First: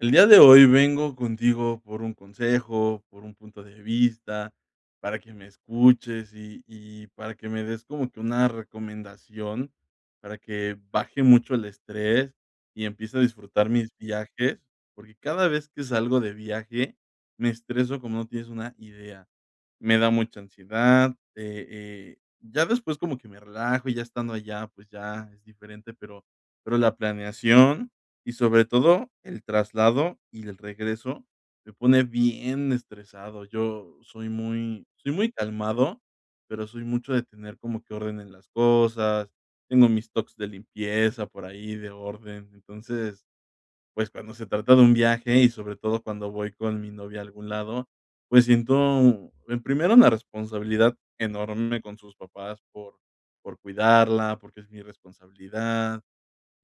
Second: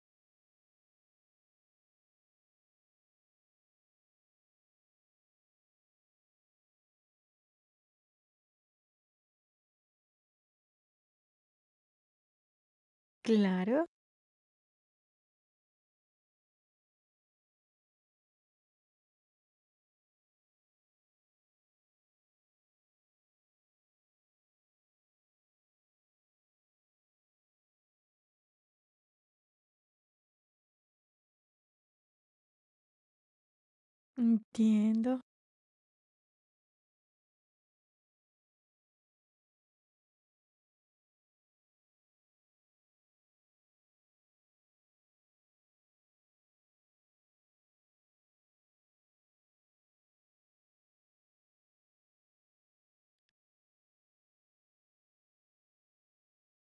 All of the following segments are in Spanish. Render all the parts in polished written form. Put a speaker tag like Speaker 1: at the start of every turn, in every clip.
Speaker 1: El día de hoy vengo contigo por un consejo, por un punto de vista, para que me escuches y para que me des como que una recomendación para que baje mucho el estrés y empiece a disfrutar
Speaker 2: Claro,
Speaker 1: mis viajes, porque cada vez que salgo de viaje me estreso como no tienes una idea. Me da mucha ansiedad. Ya después como que me relajo y ya estando allá, pues ya es diferente, pero la planeación y sobre todo el traslado y el regreso me pone bien estresado. Yo soy muy soy
Speaker 2: entiendo.
Speaker 1: muy calmado, pero soy mucho de tener como que orden en las cosas. Tengo mis toques de limpieza por ahí, de orden. Entonces, pues, cuando se trata de un viaje y sobre todo cuando voy con mi novia a algún lado, pues siento, primero una responsabilidad enorme con sus papás por cuidarla, porque es mi responsabilidad,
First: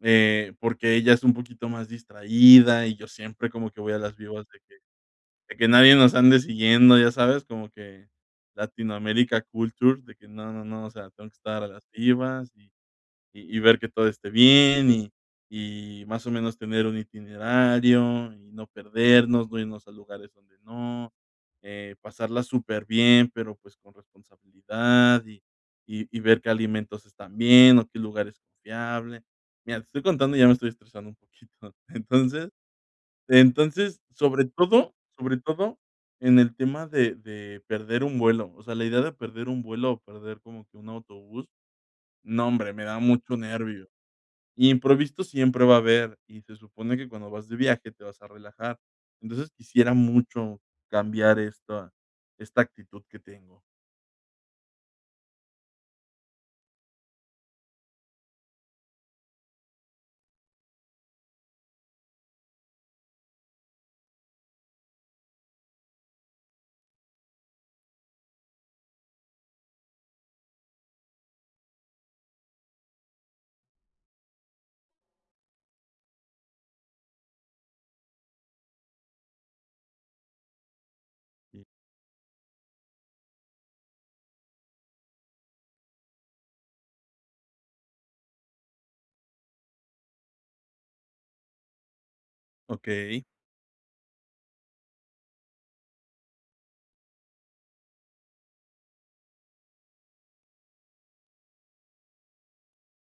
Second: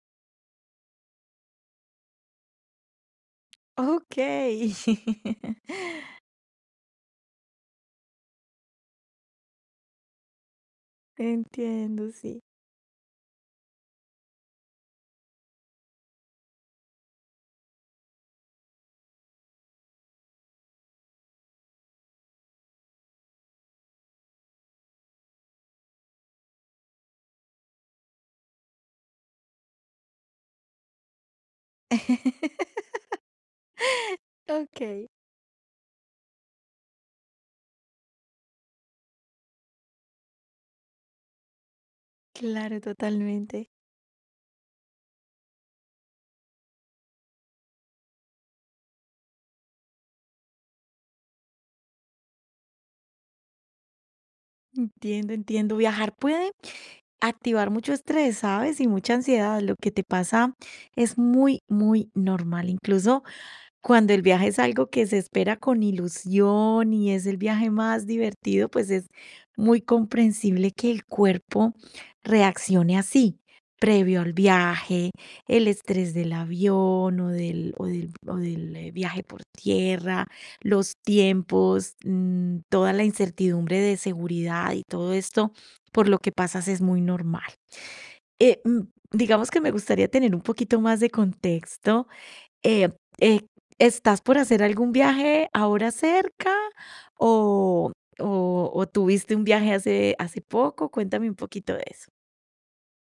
Speaker 1: porque ella es un poquito más distraída y yo siempre como que voy a las vivas de
Speaker 2: Okey.
Speaker 1: que nadie nos ande siguiendo, ya sabes, como que Latinoamérica Culture, de que no, no, no, o sea, tengo que estar a las
Speaker 2: Entiendo, sí.
Speaker 1: vivas y ver que todo esté bien, y más o menos tener un itinerario, y no perdernos, no irnos a lugares donde no, pasarla súper bien pero, pues, con responsabilidad, y ver qué alimentos están bien, o qué lugar es confiable. Mira, te estoy contando y ya me estoy estresando un poquito. Entonces entonces, sobre todo
Speaker 2: Okey,
Speaker 1: sobre todo en el tema de perder un vuelo, o sea, la idea de perder un vuelo, o perder como que un autobús, no, hombre,
Speaker 2: claro,
Speaker 1: me da mucho
Speaker 2: totalmente.
Speaker 1: nervio, y imprevisto siempre va a haber, y se supone que cuando vas de viaje te vas a relajar. Entonces, quisiera mucho cambiar esta actitud que tengo.
Speaker 2: Entiendo, entiendo. Viajar puede activar mucho estrés, ¿sabes? Y mucha ansiedad. Lo que te pasa es muy, muy normal. Incluso cuando el viaje es algo que se espera con ilusión y es el viaje más divertido, pues es muy comprensible que el cuerpo reaccione así, previo al viaje, el estrés del avión o del viaje por tierra, los
Speaker 1: Y.
Speaker 2: tiempos, toda la incertidumbre de seguridad y todo esto por lo que pasas es muy normal. Eh, mm, digamos que me gustaría tener un poquito más de contexto eh,
Speaker 1: Okey.
Speaker 2: eh, ¿estás por hacer algún viaje ahora cerca o o tuviste un viaje hace poco? Cuéntame un poquito de eso.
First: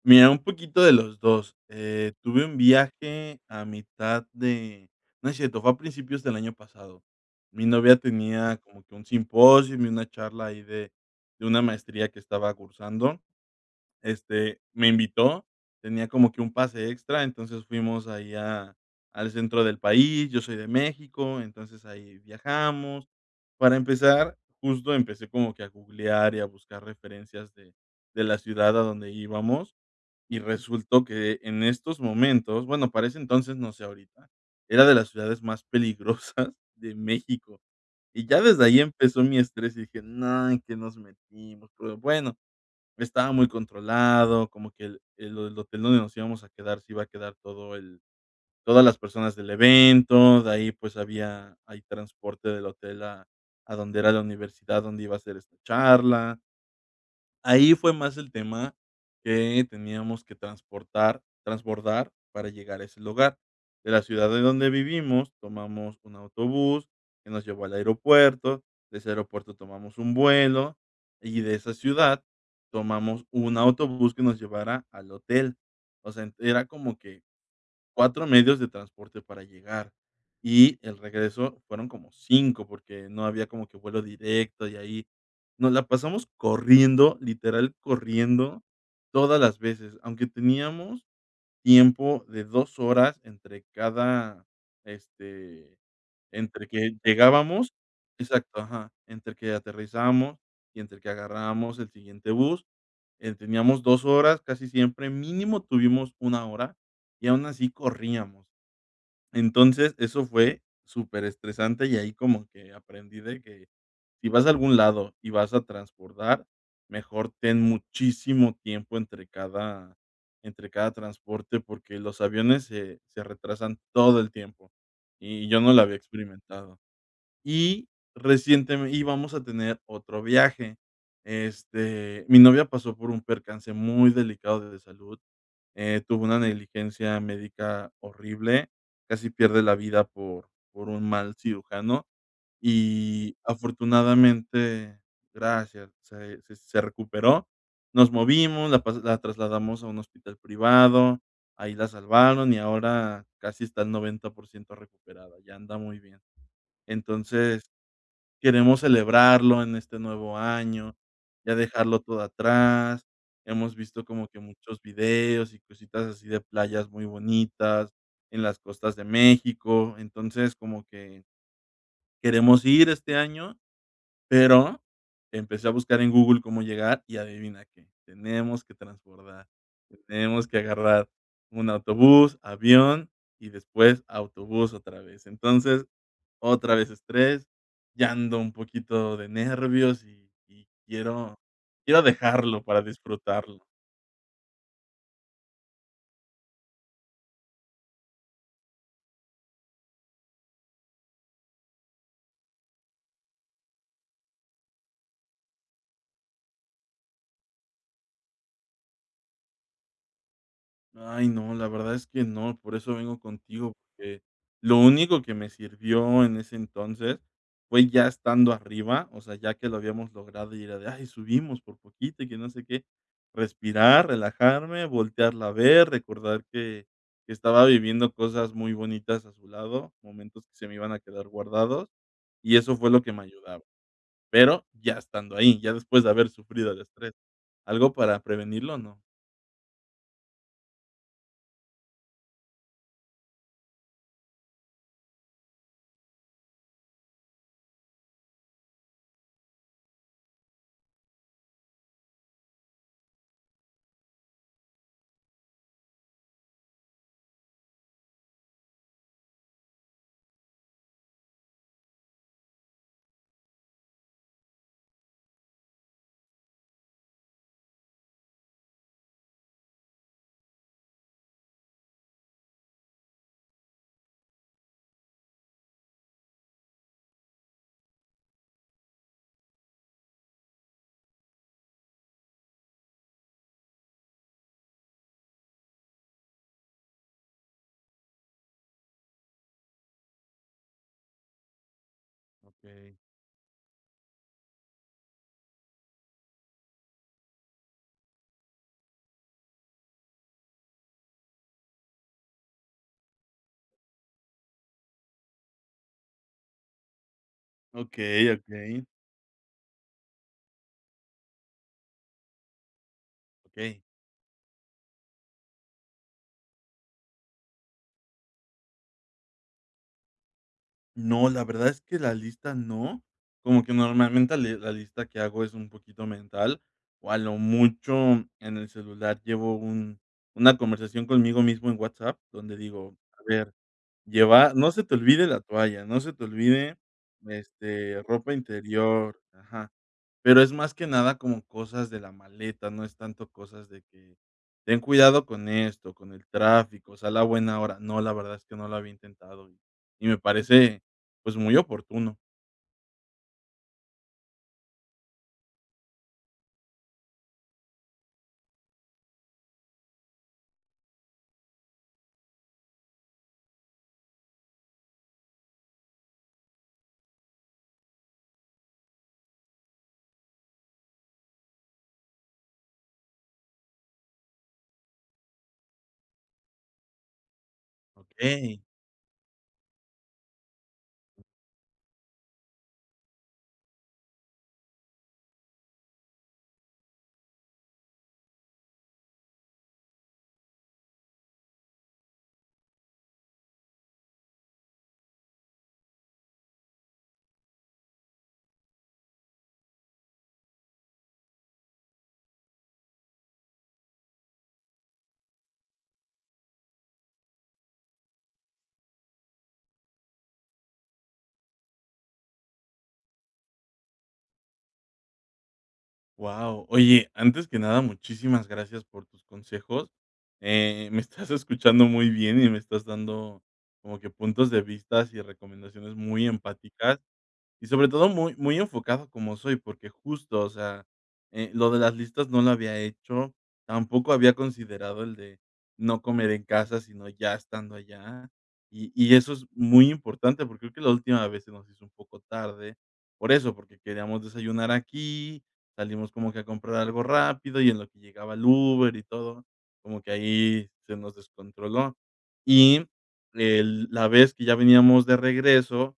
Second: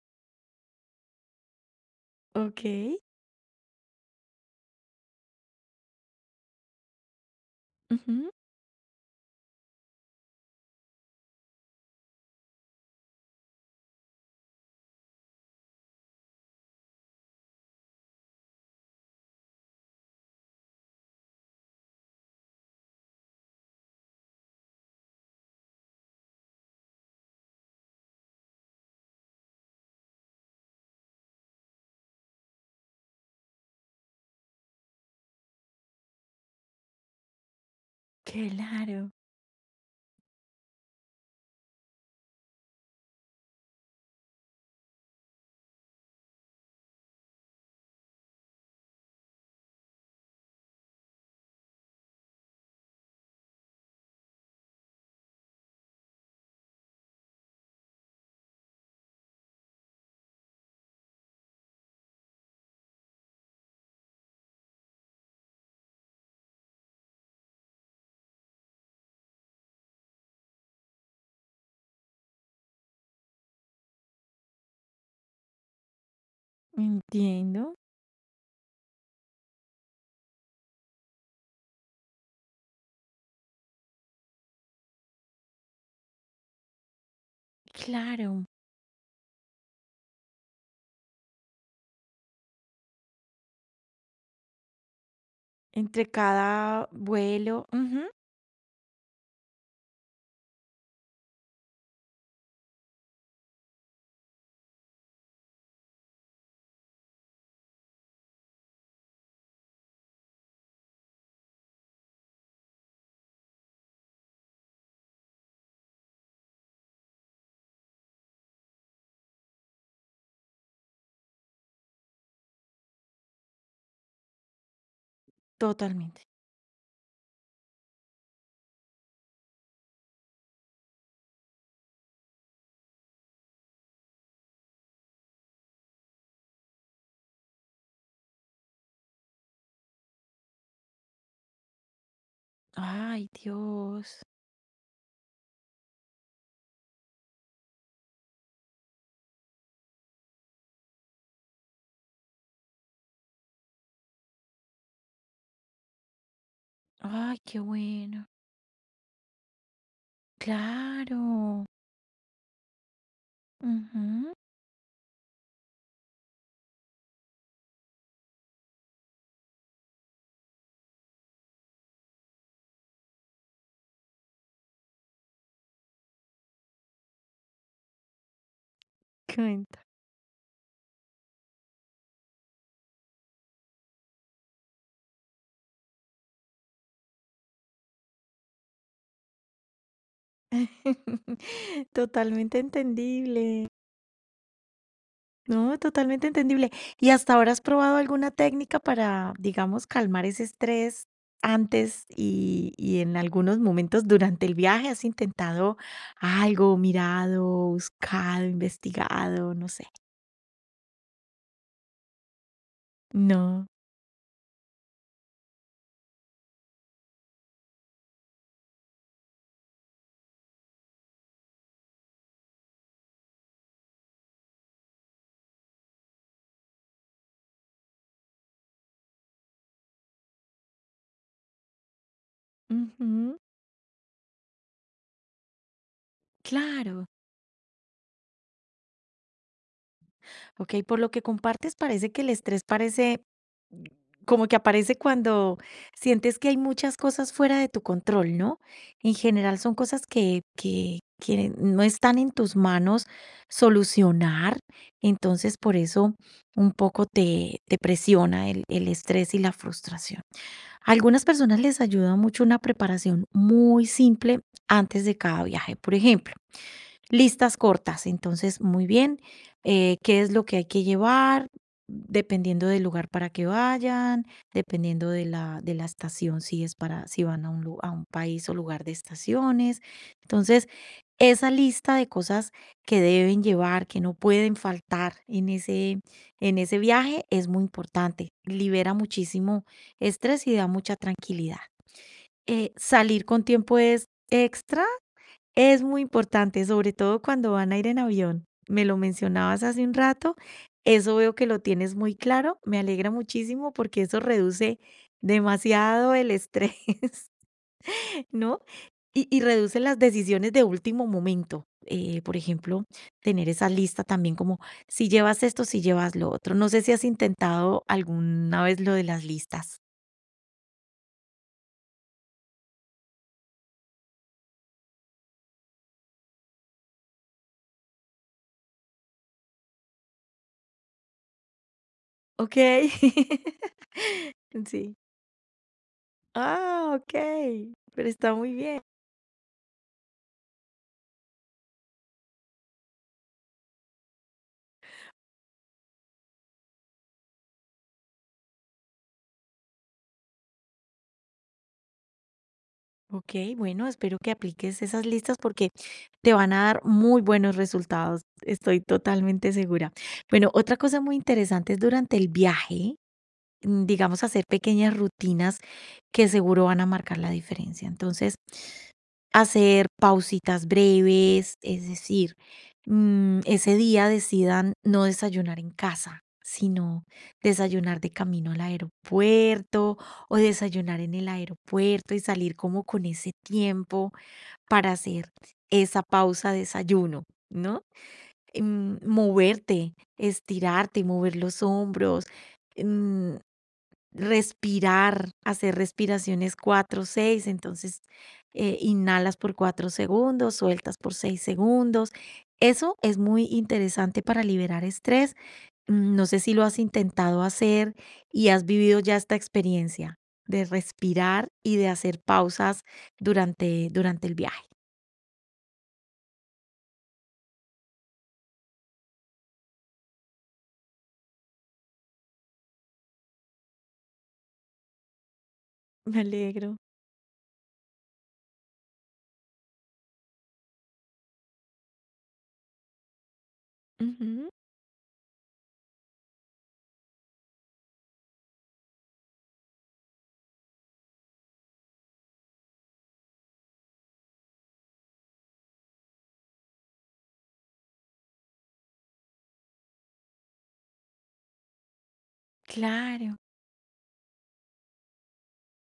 Speaker 1: Mira, un poquito de los dos. Tuve un
Speaker 2: Okey.
Speaker 1: viaje a mitad de, no es cierto, fue a principios del año pasado. Mi novia
Speaker 2: Ujú.
Speaker 1: tenía como que un simposio y una charla ahí de una maestría que estaba cursando. Este, me invitó, tenía como que un pase extra, entonces fuimos ahí a al centro del país, yo soy de México, entonces ahí viajamos. Para empezar, justo empecé como que a googlear y a buscar referencias de la ciudad a donde íbamos, y resultó que en estos momentos, bueno, para ese entonces, no sé ahorita, era de las ciudades más peligrosas de México. Y ya desde ahí
Speaker 2: Claro,
Speaker 1: empezó mi estrés y dije: "No, ¿en qué nos metimos?". Pero bueno, estaba muy controlado, como que el hotel donde nos íbamos a quedar se iba a quedar todo el todas las personas del evento, de ahí, pues, había hay transporte del hotel a donde era la universidad donde iba a ser esta charla. Ahí fue más el tema que teníamos que transportar transbordar para llegar a ese lugar. De la ciudad de donde vivimos, tomamos un autobús que nos llevó al aeropuerto, de ese aeropuerto tomamos un vuelo, y de esa ciudad tomamos un autobús que nos llevara al hotel. O sea, era como que
Speaker 2: entiendo.
Speaker 1: 4 medios de transporte para llegar, y el regreso fueron como 5 porque no había como que vuelo directo, y ahí nos la pasamos corriendo, literal
Speaker 2: Claro,
Speaker 1: corriendo, todas las veces, aunque teníamos tiempo de 2 horas entre cada, este,
Speaker 2: entre
Speaker 1: entre
Speaker 2: cada
Speaker 1: que
Speaker 2: vuelo.
Speaker 1: llegábamos,
Speaker 2: Ujú,
Speaker 1: exacto, ajá, entre que aterrizamos y entre que agarrábamos el siguiente bus, teníamos 2 horas, casi siempre mínimo tuvimos 1 hora y aún así corríamos. Entonces, eso fue súper estresante y ahí como que aprendí de que si vas a algún lado y vas a transbordar, mejor ten muchísimo tiempo entre cada transporte, porque los aviones se retrasan todo el tiempo, y yo no lo había
Speaker 2: totalmente.
Speaker 1: experimentado. Y recientemente y vamos a tener otro viaje. Este, mi novia pasó por un percance muy delicado de salud, tuvo una negligencia médica horrible, casi pierde la vida por un mal cirujano
Speaker 2: Ay,
Speaker 1: y
Speaker 2: Dios.
Speaker 1: afortunadamente gracias, se recuperó, nos movimos, la trasladamos a un hospital privado, ahí la salvaron y ahora casi está al 90% recuperada, ya anda muy bien.
Speaker 2: Ay, qué
Speaker 1: Entonces,
Speaker 2: bueno.
Speaker 1: queremos celebrarlo en este nuevo año, ya
Speaker 2: Claro.
Speaker 1: dejarlo todo atrás. Hemos visto como
Speaker 2: Ujú.
Speaker 1: que muchos videos y cositas así de playas muy bonitas en las costas de México. Entonces, como que queremos ir este año, pero empecé a buscar en Google cómo llegar y adivina qué, tenemos que transbordar,
Speaker 2: Cuenta.
Speaker 1: tenemos que agarrar un autobús, avión y después autobús otra vez. Entonces, otra vez estrés, ya ando un poquito de nervios y quiero quiero
Speaker 2: Totalmente
Speaker 1: dejarlo para disfrutarlo.
Speaker 2: entendible. No, totalmente entendible. ¿Y hasta ahora has probado alguna técnica para, digamos, calmar ese estrés antes y en algunos momentos durante el viaje? ¿Has intentado algo, mirado, buscado, investigado? No sé.
Speaker 1: Ay, no, la verdad es que no, por eso vengo
Speaker 2: No.
Speaker 1: contigo, porque lo único que me sirvió en ese entonces fue ya estando arriba, o sea, ya que lo habíamos logrado y era de, ay, subimos por poquito y que no sé qué, respirar, relajarme, voltearla a ver, recordar que estaba viviendo cosas muy bonitas a su lado, momentos que se me iban a quedar guardados, y eso fue lo que me
Speaker 2: Ujú.
Speaker 1: ayudaba, pero ya estando ahí, ya después de haber sufrido el
Speaker 2: Claro,
Speaker 1: estrés, algo para prevenirlo, no.
Speaker 2: ok, por lo que compartes, parece que el estrés parece, mm, como que aparece cuando sientes que hay muchas cosas fuera de tu control, ¿no? En general son cosas que no están en tus manos solucionar, entonces por eso un poco te presiona el estrés y la frustración. A algunas personas les ayuda mucho una preparación muy simple antes de cada viaje, por ejemplo, listas cortas, entonces, muy bien. ¿Qué es lo que hay que llevar? Dependiendo del lugar para que vayan, dependiendo de la estación, si es para, si van a un, a un país o lugar de estaciones. Entonces, esa lista de cosas que deben llevar, que no pueden faltar en ese viaje, es muy importante. Libera muchísimo estrés y da mucha tranquilidad.
Speaker 1: Ok,
Speaker 2: Salir con tiempo es muy importante, sobre todo cuando van a ir en avión. Me lo mencionabas hace un rato, eso veo que lo tienes muy claro, me alegra muchísimo porque eso reduce demasiado el estrés,
Speaker 1: ok,
Speaker 2: ¿no?
Speaker 1: ok.
Speaker 2: Y reduce las decisiones de último momento. Por ejemplo, tener esa
Speaker 1: Okey.
Speaker 2: lista también como si llevas esto, si llevas lo otro. No sé si has intentado alguna vez lo de las listas.
Speaker 1: No, la verdad es que la lista no, como que normalmente le la lista que hago es un poquito mental, o a lo mucho en el celular llevo un una conversación conmigo mismo en WhatsApp,
Speaker 2: Ok.
Speaker 1: donde digo, a ver, llevar, no se te
Speaker 2: Sí.
Speaker 1: olvide la toalla, no se te olvide,
Speaker 2: Ah, ok.
Speaker 1: este,
Speaker 2: Pero
Speaker 1: ropa
Speaker 2: está muy bien.
Speaker 1: interior, ajá. Pero es más que nada como cosas de la maleta, no es tanto cosas de que ten cuidado con esto, con el tráfico, sal a buena hora. No, la verdad es que no lo había intentado y me parece, pues, muy oportuno.
Speaker 2: Ok, bueno, espero que apliques esas listas porque te van a dar muy buenos resultados, estoy totalmente segura. Bueno, otra cosa muy interesante es durante el viaje, digamos, hacer pequeñas rutinas que seguro van a marcar la diferencia. Entonces, hacer pausitas breves, es decir, ese día decidan no desayunar en casa, sino desayunar de camino
Speaker 1: Okey.
Speaker 2: al aeropuerto o desayunar en el aeropuerto y salir como con ese tiempo para hacer esa pausa desayuno, ¿no? Moverte, estirarte, mover los hombros. mm, Respirar, hacer respiraciones 4, 6, entonces, inhalas por 4 segundos, sueltas por 6 segundos. Eso es muy interesante para liberar estrés. No sé si lo has intentado hacer y has vivido ya esta experiencia de respirar y de hacer pausas durante el viaje.
Speaker 1: Wow, oye, antes que nada, muchísimas gracias por tus consejos. Me estás escuchando muy bien y me estás dando como que puntos de vistas y recomendaciones
Speaker 2: Me
Speaker 1: muy
Speaker 2: alegro.
Speaker 1: empáticas. Y sobre todo muy muy enfocado como soy, porque justo, o sea, lo de las listas no lo había hecho, tampoco había
Speaker 2: Ujú,
Speaker 1: considerado el de no comer en casa, sino ya estando allá. Y eso es muy importante, porque creo que la última vez se nos hizo un poco tarde, por eso, porque queríamos desayunar aquí, salimos como que a comprar algo rápido y en lo que llegaba el Uber y todo, como que ahí se nos descontroló. Y
Speaker 2: claro.
Speaker 1: el la vez que ya veníamos de regreso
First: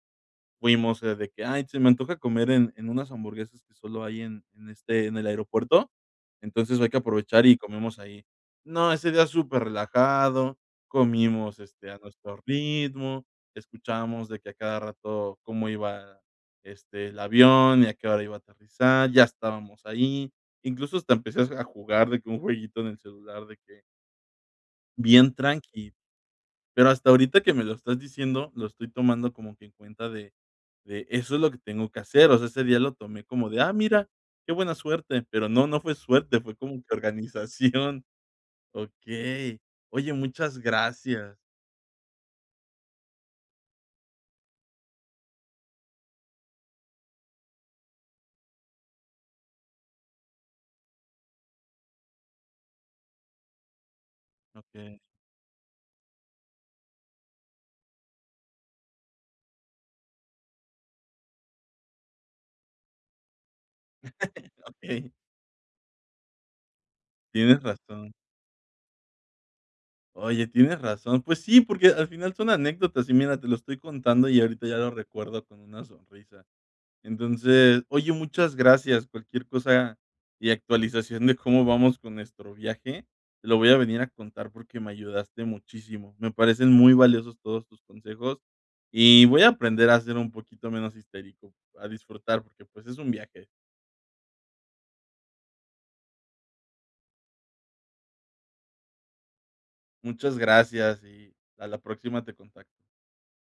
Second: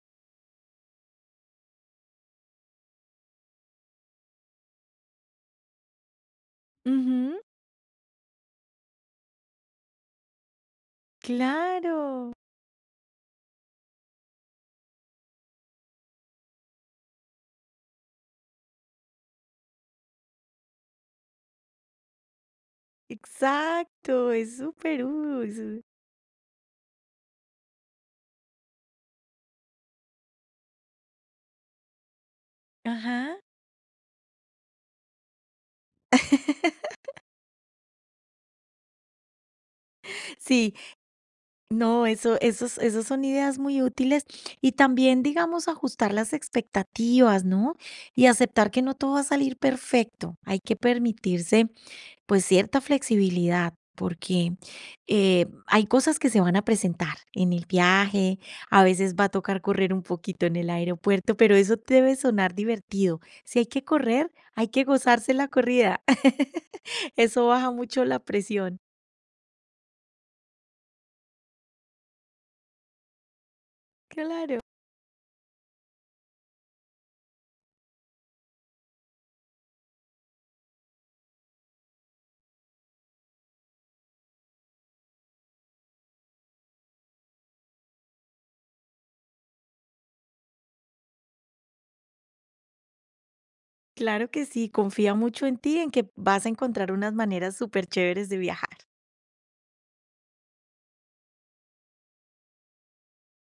Speaker 1: fuimos, de que: "Ay, se me antoja comer en unas hamburguesas que solo hay en el aeropuerto, entonces hay que
Speaker 2: Ujú,
Speaker 1: aprovechar y comemos ahí". No, ese día súper relajado comimos, este, a
Speaker 2: claro.
Speaker 1: nuestro ritmo, escuchamos de que a cada rato cómo iba, este, el avión y a qué hora iba a aterrizar, ya estábamos ahí. Incluso hasta empecé a jugar de que un jueguito en el celular de que
Speaker 2: Exacto, es súper
Speaker 1: bien
Speaker 2: útil.
Speaker 1: tranqui. Pero hasta ahorita que me lo estás diciendo, lo estoy tomando como que en cuenta de eso es lo que tengo que hacer. O sea, ese día lo tomé
Speaker 2: Ajá.
Speaker 1: como de: "Ah, mira, qué buena suerte", pero no, no fue suerte, fue como que organización. Okey. Oye, muchas
Speaker 2: Sí,
Speaker 1: gracias.
Speaker 2: no, eso, esos son ideas muy útiles y también, digamos, ajustar las expectativas, ¿no? Y aceptar que no todo va a salir perfecto. Hay que permitirse, pues, cierta flexibilidad, porque
Speaker 1: Okey,
Speaker 2: hay cosas que se van a presentar en el viaje, a veces va a tocar correr un poquito en el aeropuerto, pero eso debe sonar divertido. Si hay que correr, hay que
Speaker 1: okey,
Speaker 2: gozarse la corrida. Eso
Speaker 1: tienes
Speaker 2: baja mucho
Speaker 1: razón.
Speaker 2: la presión.
Speaker 1: Oye, tienes razón. Pues sí, porque al final son anécdotas y mira, te lo estoy contando y
Speaker 2: Claro.
Speaker 1: ahorita ya lo recuerdo con una sonrisa. Entonces, oye, muchas gracias. Cualquier cosa y actualización de cómo vamos con nuestro viaje, te lo voy a venir a contar porque me ayudaste muchísimo. Me parecen muy valiosos todos tus consejos y voy a aprender a ser un poquito menos histérico, a disfrutar porque pues es un viaje.
Speaker 2: Claro que sí, confía mucho en ti, en que vas a encontrar unas maneras súper chéveres de viajar.
Speaker 1: Muchas gracias y a la próxima te contacto.